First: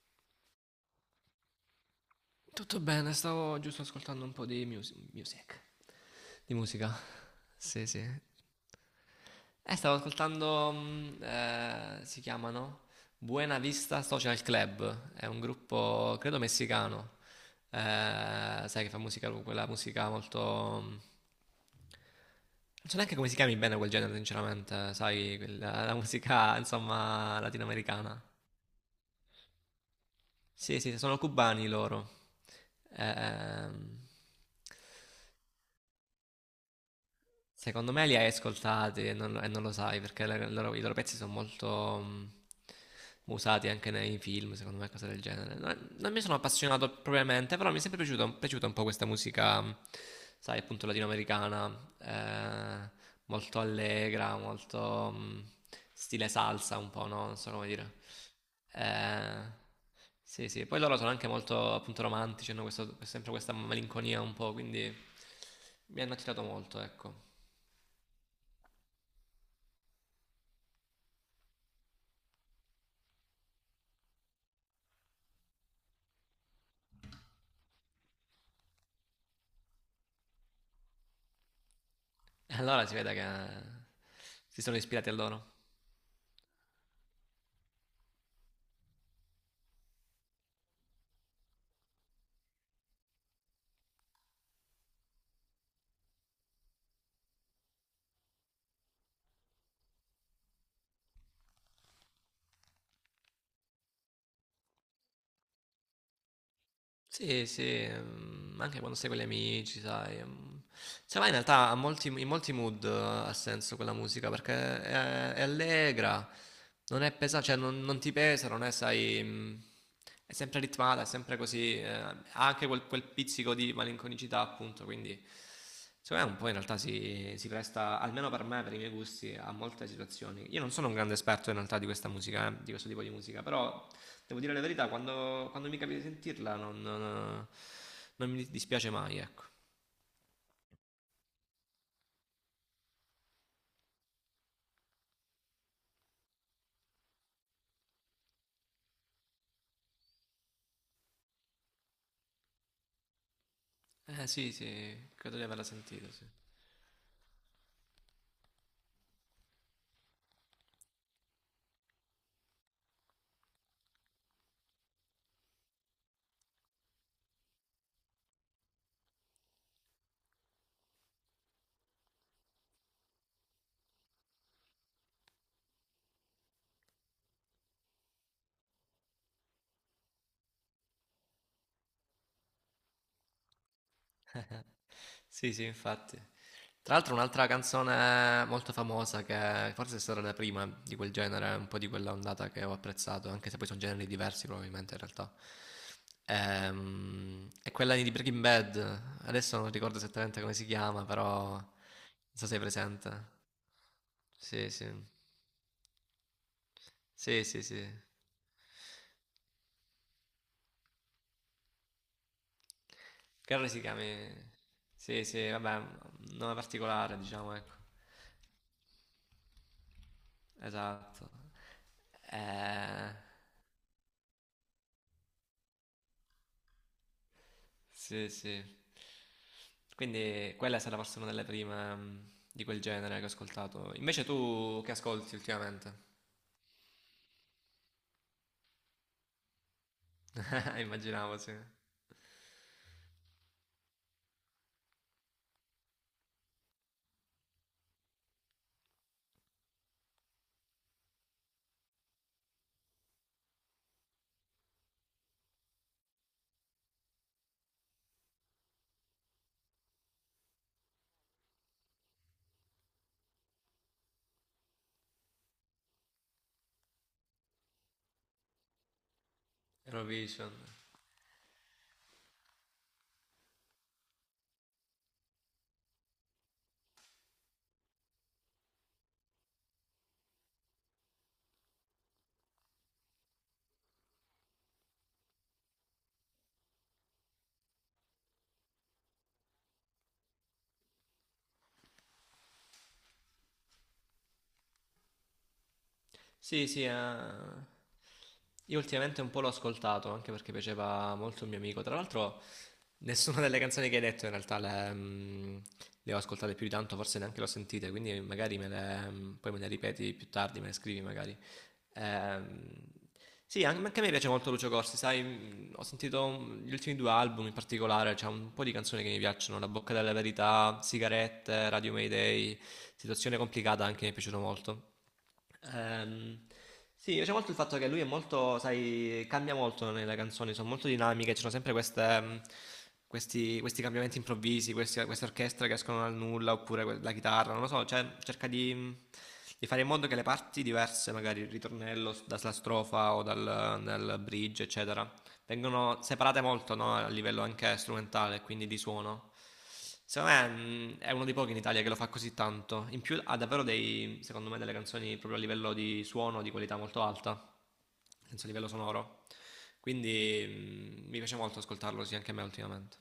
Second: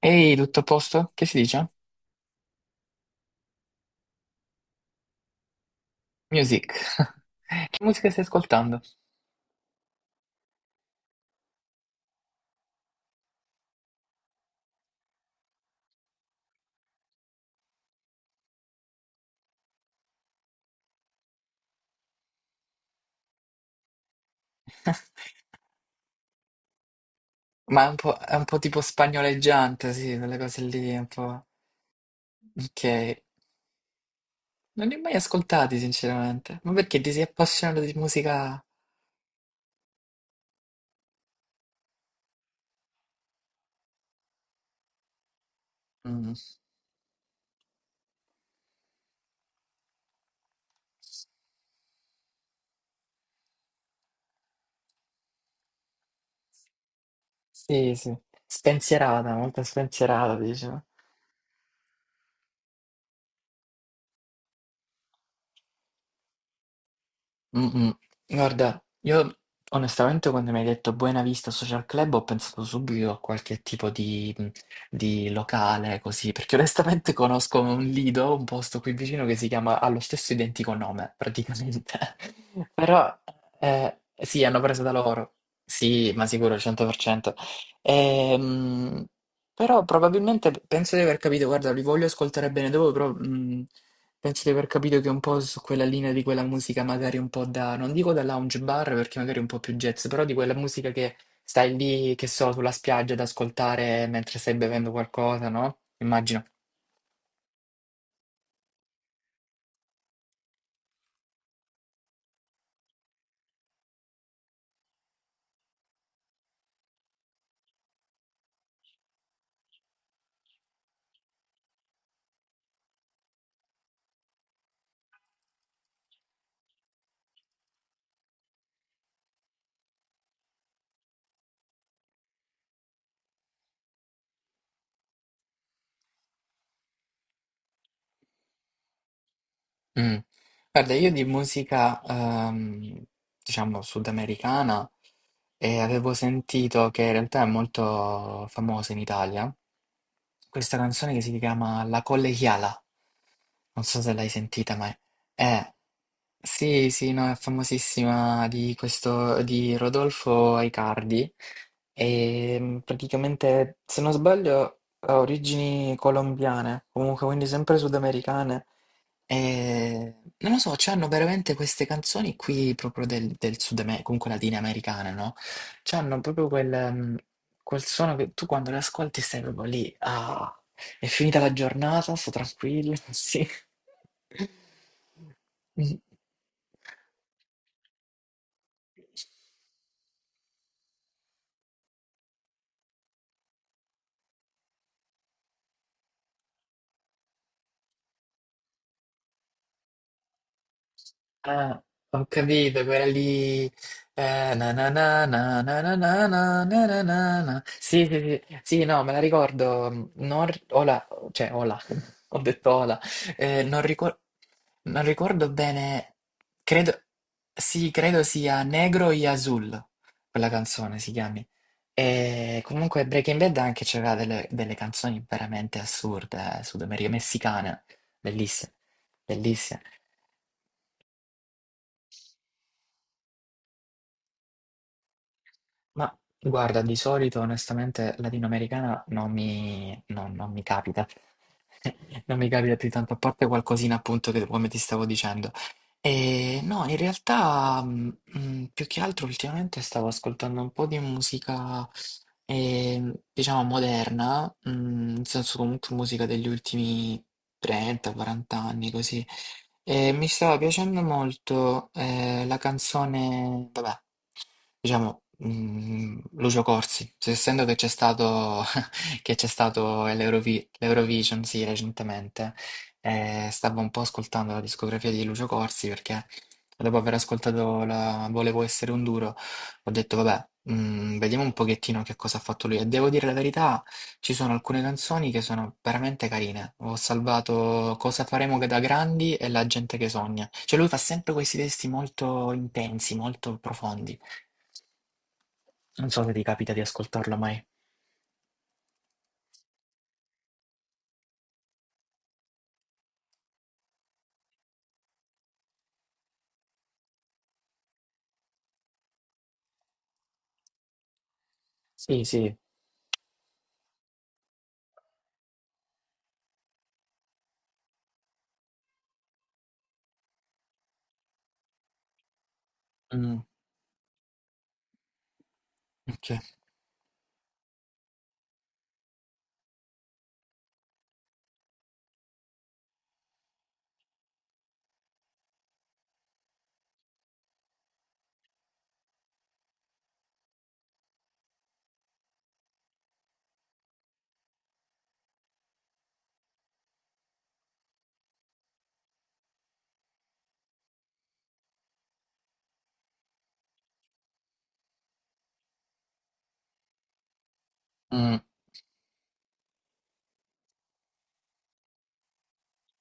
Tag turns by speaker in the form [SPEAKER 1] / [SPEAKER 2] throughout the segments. [SPEAKER 1] Ehi, tutto a posto? Che si dice?
[SPEAKER 2] Tutto bene, stavo giusto ascoltando un po' di music. Di
[SPEAKER 1] Music.
[SPEAKER 2] musica.
[SPEAKER 1] Che
[SPEAKER 2] Sì, sì.
[SPEAKER 1] musica stai ascoltando?
[SPEAKER 2] Stavo ascoltando, si chiamano Buena Vista Social Club, è un gruppo, credo, messicano. Eh, sai che fa musica, quella musica molto... Non so neanche come si chiami bene quel genere, sinceramente, sai, quella, la musica, insomma,
[SPEAKER 1] Ma
[SPEAKER 2] latinoamericana.
[SPEAKER 1] è un po' tipo spagnoleggiante, sì, quelle cose
[SPEAKER 2] Sì,
[SPEAKER 1] lì,
[SPEAKER 2] sì,
[SPEAKER 1] un
[SPEAKER 2] sono
[SPEAKER 1] po'...
[SPEAKER 2] cubani loro.
[SPEAKER 1] Ok.
[SPEAKER 2] Ehm,
[SPEAKER 1] Non li ho mai ascoltati, sinceramente. Ma perché ti sei appassionato
[SPEAKER 2] Secondo
[SPEAKER 1] di
[SPEAKER 2] me li hai
[SPEAKER 1] musica...
[SPEAKER 2] ascoltati e non lo sai perché i loro pezzi sono molto usati anche nei film, secondo me, cose del genere. Non mi
[SPEAKER 1] Mm,
[SPEAKER 2] sono appassionato propriamente, però mi è sempre piaciuta un po' questa musica, sai, appunto latinoamericana, molto allegra, molto stile salsa un po', no? Non so come
[SPEAKER 1] sì,
[SPEAKER 2] dire.
[SPEAKER 1] sì. Spensierata,
[SPEAKER 2] Eh,
[SPEAKER 1] molto spensierata,
[SPEAKER 2] sì, sì, poi
[SPEAKER 1] dicevo.
[SPEAKER 2] loro sono anche molto appunto romantici, sempre questa malinconia un po', quindi mi hanno attirato molto, ecco.
[SPEAKER 1] Mh-mh. Guarda, io onestamente quando mi hai detto Buena Vista Social Club ho pensato subito a qualche tipo di locale così, perché onestamente conosco un lido, un posto qui vicino che si chiama, ha lo stesso identico nome praticamente,
[SPEAKER 2] Allora si
[SPEAKER 1] però
[SPEAKER 2] vede che
[SPEAKER 1] sì, hanno
[SPEAKER 2] si sono
[SPEAKER 1] preso da
[SPEAKER 2] ispirati a
[SPEAKER 1] loro,
[SPEAKER 2] loro.
[SPEAKER 1] sì, ma sicuro, 100%. Ehm, Però probabilmente penso di aver capito, guarda, li voglio ascoltare bene dopo, però... Penso di aver capito che è un po' su quella linea di quella musica magari un po' da, non dico da lounge bar perché magari è un po' più jazz, però di quella musica che stai lì, che so, sulla spiaggia ad ascoltare mentre stai bevendo qualcosa, no? Immagino.
[SPEAKER 2] Sì, sì, anche quando sei con gli amici, sai. Se vai in realtà a in molti mood ha senso quella musica perché è allegra, non è pesante, cioè non ti pesa, non è, sai, è sempre ritmata, è sempre così, ha anche quel, quel pizzico di malinconicità appunto, quindi secondo me un po' in realtà si presta, almeno per me, per i miei gusti, a molte situazioni. Io non sono un grande esperto in realtà di questa musica, di questo tipo di musica, però devo dire la verità, quando mi capita di sentirla non mi dispiace mai, ecco.
[SPEAKER 1] Mm. Guarda, io di musica, diciamo, sudamericana, e avevo sentito che in realtà è molto famosa in Italia, questa canzone che si chiama La Collegiala, non so se
[SPEAKER 2] Eh
[SPEAKER 1] l'hai
[SPEAKER 2] sì,
[SPEAKER 1] sentita mai.
[SPEAKER 2] sì, credo di averla sentita, sì.
[SPEAKER 1] Sì, sì, no, è famosissima di questo, di Rodolfo Aicardi e praticamente, se non sbaglio, ha origini colombiane, comunque quindi sempre sudamericane e non lo so, c'hanno veramente queste canzoni qui proprio del Sud America, comunque latinoamericane, no? C'hanno proprio quel, quel suono che tu quando le ascolti stai proprio lì, ah, è finita la giornata, sto tranquillo, sì.
[SPEAKER 2] Sì, sì,
[SPEAKER 1] Mm.
[SPEAKER 2] infatti. Tra l'altro un'altra canzone molto famosa che forse è stata la prima di quel genere, un po' di quella ondata che ho apprezzato, anche se poi sono generi diversi probabilmente in realtà. È quella di Breaking Bad. Adesso non ricordo esattamente come si chiama, però non
[SPEAKER 1] Ah, ho
[SPEAKER 2] so se è
[SPEAKER 1] capito, quella
[SPEAKER 2] presente.
[SPEAKER 1] lì. Eh,
[SPEAKER 2] Sì,
[SPEAKER 1] na na
[SPEAKER 2] sì.
[SPEAKER 1] na na na na na na na na na
[SPEAKER 2] Sì,
[SPEAKER 1] na.
[SPEAKER 2] sì, sì.
[SPEAKER 1] Sì, sì, sì, sì, no, me la ricordo. Non... ri- Ola, cioè, ola, ho detto ola. Eh,
[SPEAKER 2] Credo
[SPEAKER 1] non
[SPEAKER 2] si
[SPEAKER 1] ricor-
[SPEAKER 2] chiami...
[SPEAKER 1] Non
[SPEAKER 2] Sì, sì,
[SPEAKER 1] ricordo
[SPEAKER 2] vabbè, un
[SPEAKER 1] bene,
[SPEAKER 2] nome
[SPEAKER 1] credo,
[SPEAKER 2] particolare, diciamo, ecco.
[SPEAKER 1] sì, credo sia Negro y Azul, quella canzone si
[SPEAKER 2] Esatto.
[SPEAKER 1] chiami. E comunque
[SPEAKER 2] Eh...
[SPEAKER 1] Breaking Bad anche c'era delle, delle canzoni veramente assurde, messicane,
[SPEAKER 2] Sì, sì.
[SPEAKER 1] bellissime, bellissime.
[SPEAKER 2] Quindi quella è stata forse una delle prime di quel genere che ho ascoltato. Invece tu che ascolti ultimamente?
[SPEAKER 1] Ma guarda, di solito onestamente latinoamericana non mi capita,
[SPEAKER 2] Immaginavo, sì.
[SPEAKER 1] non mi capita più tanto, a parte qualcosina appunto che come ti stavo dicendo. E no, in realtà più che altro ultimamente stavo ascoltando un po' di musica, diciamo, moderna, nel senso comunque musica degli ultimi 30-40 anni, così. E mi stava piacendo molto la canzone, vabbè, diciamo, Lucio Corsi, essendo che c'è stato, che c'è stato
[SPEAKER 2] Eurovision.
[SPEAKER 1] l'Eurovi- l'Eurovision, sì, recentemente. E stavo un po' ascoltando la discografia di Lucio Corsi perché dopo aver ascoltato la Volevo essere un duro, ho detto vabbè, vediamo un pochettino che cosa ha fatto lui. E devo dire la verità, ci sono alcune canzoni che sono veramente carine. Ho salvato Cosa faremo che da grandi e La gente che sogna. Cioè lui fa sempre questi testi molto intensi, molto profondi. Non so se ti
[SPEAKER 2] Sì,
[SPEAKER 1] capita di
[SPEAKER 2] sì, eh.
[SPEAKER 1] ascoltarlo mai.
[SPEAKER 2] Io ultimamente un po' l'ho ascoltato, anche perché piaceva molto un mio amico. Tra l'altro, nessuna delle canzoni che hai detto in realtà le ho ascoltate più di tanto, forse neanche le ho sentite, quindi magari poi me le ripeti più tardi, me le scrivi magari.
[SPEAKER 1] Sì, sì.
[SPEAKER 2] Ehm, sì, anche a me piace molto Lucio Corsi, sai, ho sentito gli ultimi due album in particolare, c'è un po' di canzoni che mi piacciono, La bocca della verità, Sigarette, Radio Mayday, Situazione
[SPEAKER 1] Mm,
[SPEAKER 2] complicata anche mi è piaciuto molto.
[SPEAKER 1] ok.
[SPEAKER 2] Ehm, sì, mi piace molto il fatto che lui è molto, sai, cambia molto nelle canzoni, sono molto dinamiche, ci sono sempre questi, questi cambiamenti improvvisi, queste orchestre che escono dal nulla, oppure la chitarra, non lo so, cioè cerca di fare in modo che le parti diverse, magari il ritornello dalla strofa o dal bridge, eccetera, vengono separate molto no, a livello anche strumentale, quindi di suono. Secondo me è uno dei pochi in Italia che lo fa così tanto. In più ha davvero dei, secondo me, delle canzoni proprio a livello di suono di qualità molto alta,
[SPEAKER 1] Mm.
[SPEAKER 2] senza livello sonoro. Quindi mi piace molto ascoltarlo, sì, anche a me ultimamente.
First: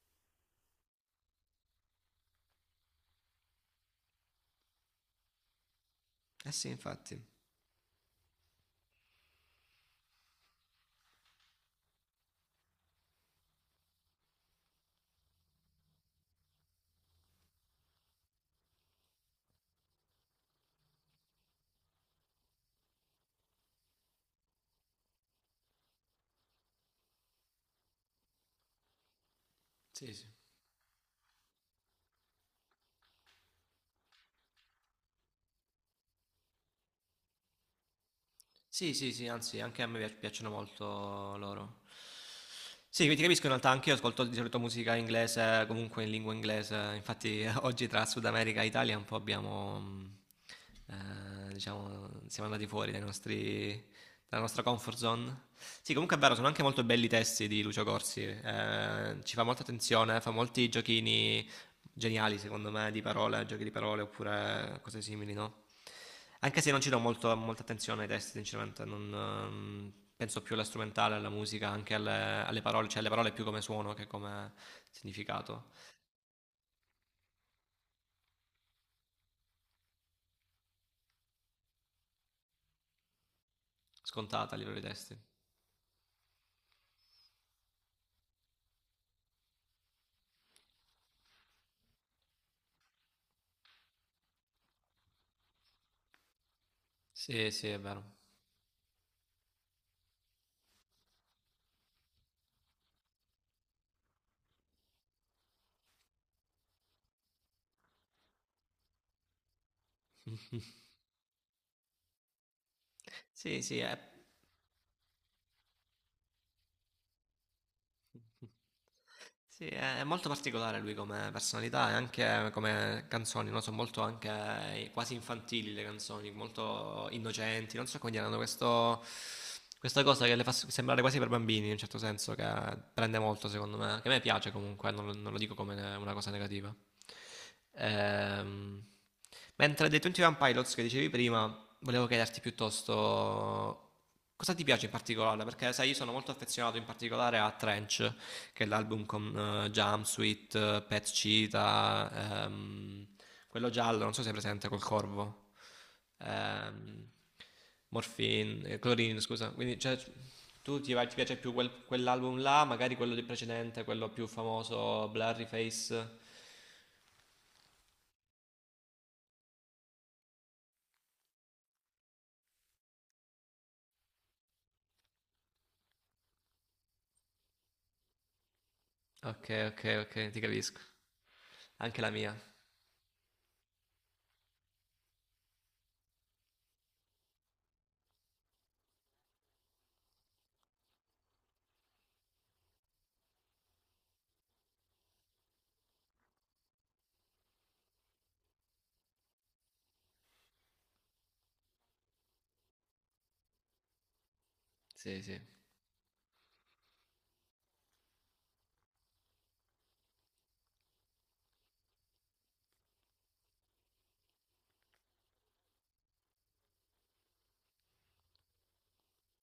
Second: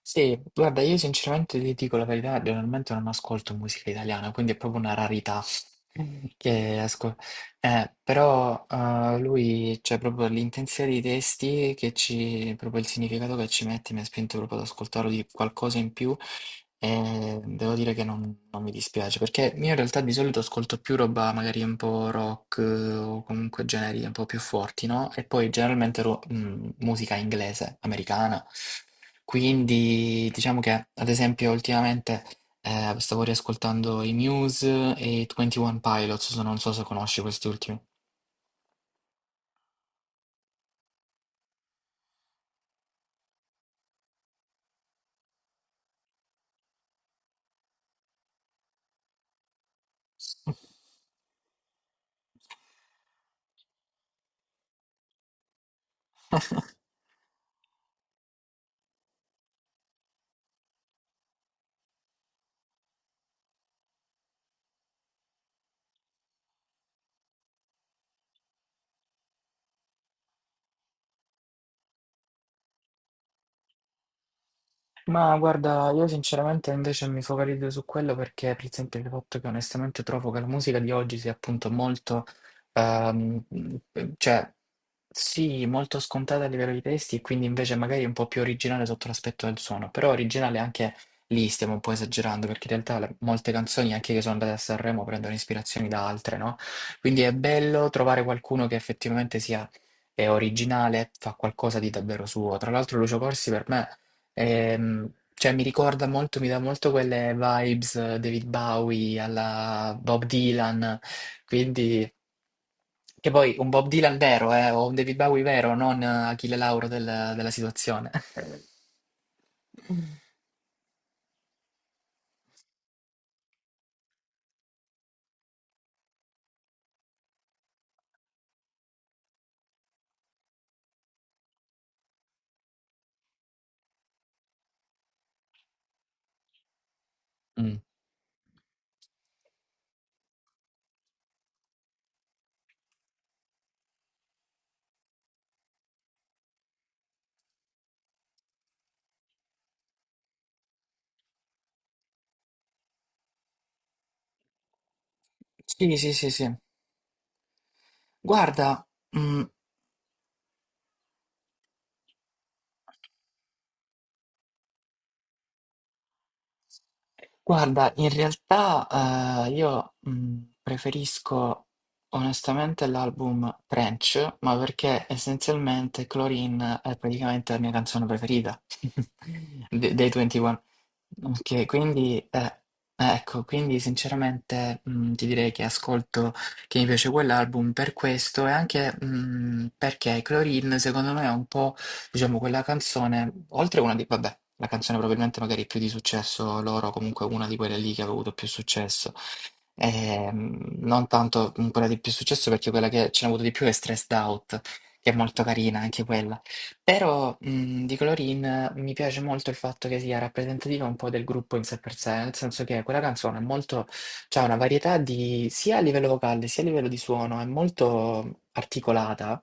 [SPEAKER 1] Sì, guarda, io sinceramente ti dico la verità, generalmente non ascolto musica italiana, quindi è proprio una rarità
[SPEAKER 2] Eh sì,
[SPEAKER 1] che ascolto.
[SPEAKER 2] infatti.
[SPEAKER 1] Però lui, cioè proprio l'intensità dei testi, che ci, proprio il significato che ci mette, mi ha spinto proprio ad ascoltarlo di qualcosa in più. E devo dire che non mi dispiace, perché io in realtà di solito ascolto più roba magari un po' rock o comunque generi un po' più forti, no? E poi generalmente musica inglese, americana.
[SPEAKER 2] Sì, sì.
[SPEAKER 1] Quindi diciamo che ad esempio ultimamente stavo riascoltando i Muse e i 21 Pilots, non so se conosci questi ultimi.
[SPEAKER 2] Sì, sì, sì, anzi, anche a me piacciono molto loro. Sì, quindi ti capisco in realtà, anche io ascolto di solito musica inglese, comunque in lingua inglese. Infatti, oggi tra Sud America e Italia un po' abbiamo, diciamo, siamo andati fuori dai nostri, dalla nostra comfort zone. Sì, comunque è vero, sono anche molto belli i testi di Lucio Corsi. Eh, ci fa molta attenzione, fa molti giochini geniali secondo me di parole, giochi di parole oppure cose simili, no? Anche se non ci do molta attenzione ai testi, sinceramente, non, penso più alla strumentale, alla musica, anche alle, alle parole, cioè alle parole più come suono che come
[SPEAKER 1] Ma
[SPEAKER 2] significato,
[SPEAKER 1] guarda, io sinceramente invece mi focalizzo su quello perché, per esempio, il fatto che onestamente trovo che la musica di oggi sia appunto molto, ehm, cioè
[SPEAKER 2] scontata a livello di testi.
[SPEAKER 1] sì, molto scontata a livello di testi e quindi invece magari un po' più originale sotto l'aspetto del suono, però originale anche lì stiamo un po' esagerando perché in realtà molte canzoni anche che sono andate a Sanremo prendono ispirazioni da altre, no? Quindi è
[SPEAKER 2] Sì, sì, è
[SPEAKER 1] bello
[SPEAKER 2] vero.
[SPEAKER 1] trovare qualcuno che effettivamente sia è originale, fa qualcosa di davvero suo. Tra l'altro Lucio Corsi per me cioè, mi ricorda molto, mi dà molto quelle vibes David Bowie alla Bob Dylan, quindi, che poi
[SPEAKER 2] Sì,
[SPEAKER 1] un
[SPEAKER 2] sì,
[SPEAKER 1] Bob
[SPEAKER 2] è-
[SPEAKER 1] Dylan vero, o un David Bowie vero, non Achille Lauro della situazione.
[SPEAKER 2] Sì, è molto particolare lui come personalità e anche come canzoni, no? Sono molto anche quasi infantili le canzoni, molto innocenti, non so come dire, hanno questo, questa cosa che le fa sembrare quasi per bambini in un certo senso, che prende molto secondo me, che a me piace comunque, non, lo non lo dico come una cosa negativa.
[SPEAKER 1] Mm.
[SPEAKER 2] Ehm, mentre dei 21 Pilots che dicevi prima, volevo chiederti piuttosto cosa ti piace in particolare, perché sai, io sono molto affezionato in particolare a Trench che è l'album con Jumpsuit, Pet Cheetah, quello giallo, non so se è presente col corvo,
[SPEAKER 1] Sì, sì, sì, sì.
[SPEAKER 2] ehm, Morphine,
[SPEAKER 1] Guarda,
[SPEAKER 2] Chlorine,
[SPEAKER 1] mm,
[SPEAKER 2] scusa. Quindi cioè, ti piace più quell'album là, magari quello di precedente, quello più famoso, Blurry Face.
[SPEAKER 1] guarda, in realtà io preferisco onestamente l'album Trench, ma perché essenzialmente Chlorine è praticamente la mia canzone preferita
[SPEAKER 2] Ok, ok,
[SPEAKER 1] dei
[SPEAKER 2] ok, ti
[SPEAKER 1] 21.
[SPEAKER 2] capisco.
[SPEAKER 1] Ok,
[SPEAKER 2] Anche la
[SPEAKER 1] quindi
[SPEAKER 2] mia.
[SPEAKER 1] eh, eh, ecco, quindi sinceramente ti direi che ascolto, che mi piace quell'album per questo e anche perché Chlorine secondo me è un po'. Diciamo, quella canzone, oltre a una di, vabbè, la canzone probabilmente magari più di successo loro, comunque una di quelle lì che ha avuto più successo, ehm, non tanto quella di più successo perché quella che ce n'ho avuto di più è Stressed Out, che è
[SPEAKER 2] Sì, sì.
[SPEAKER 1] molto carina anche quella. Però di Colorin mi piace molto il fatto che sia rappresentativa un po' del gruppo in sé per sé, nel senso che quella canzone è molto, c'ha una varietà di, sia a livello vocale sia a livello di suono, è molto articolata.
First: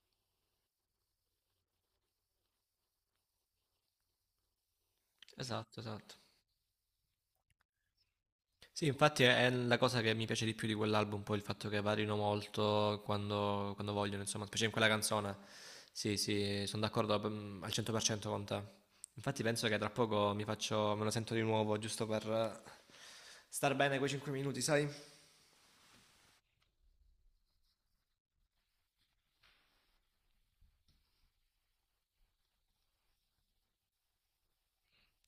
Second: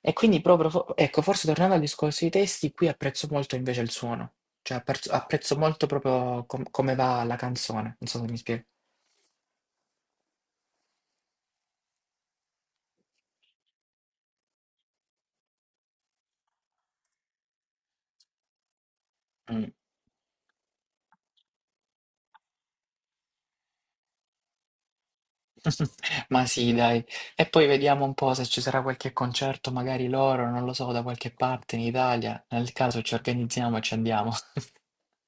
[SPEAKER 1] E quindi proprio, ecco, forse tornando al discorso dei testi, qui apprezzo molto invece il suono, cioè apprezzo
[SPEAKER 2] Esatto,
[SPEAKER 1] molto
[SPEAKER 2] esatto.
[SPEAKER 1] proprio come va la canzone, non so se mi spiego.
[SPEAKER 2] Sì, infatti è la cosa che mi piace di più di quell'album, poi il fatto che varino molto quando vogliono, insomma, specie in quella canzone. Sì, sì, sono d'accordo mm, al 100% con te. Infatti penso che tra poco mi faccio, me lo sento di nuovo, giusto per star bene quei 5 minuti, sai?
[SPEAKER 1] Ma sì, dai. E poi vediamo un po' se ci sarà qualche concerto, magari loro, non lo so, da qualche parte in Italia. Nel caso ci organizziamo e ci andiamo.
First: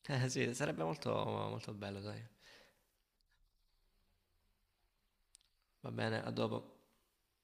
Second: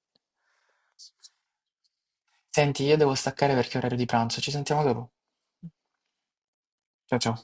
[SPEAKER 2] Eh sì, sarebbe molto, molto bello, sai?
[SPEAKER 1] Senti, io devo staccare perché è orario di pranzo. Ci sentiamo dopo.
[SPEAKER 2] Va bene, a dopo.
[SPEAKER 1] Ciao ciao.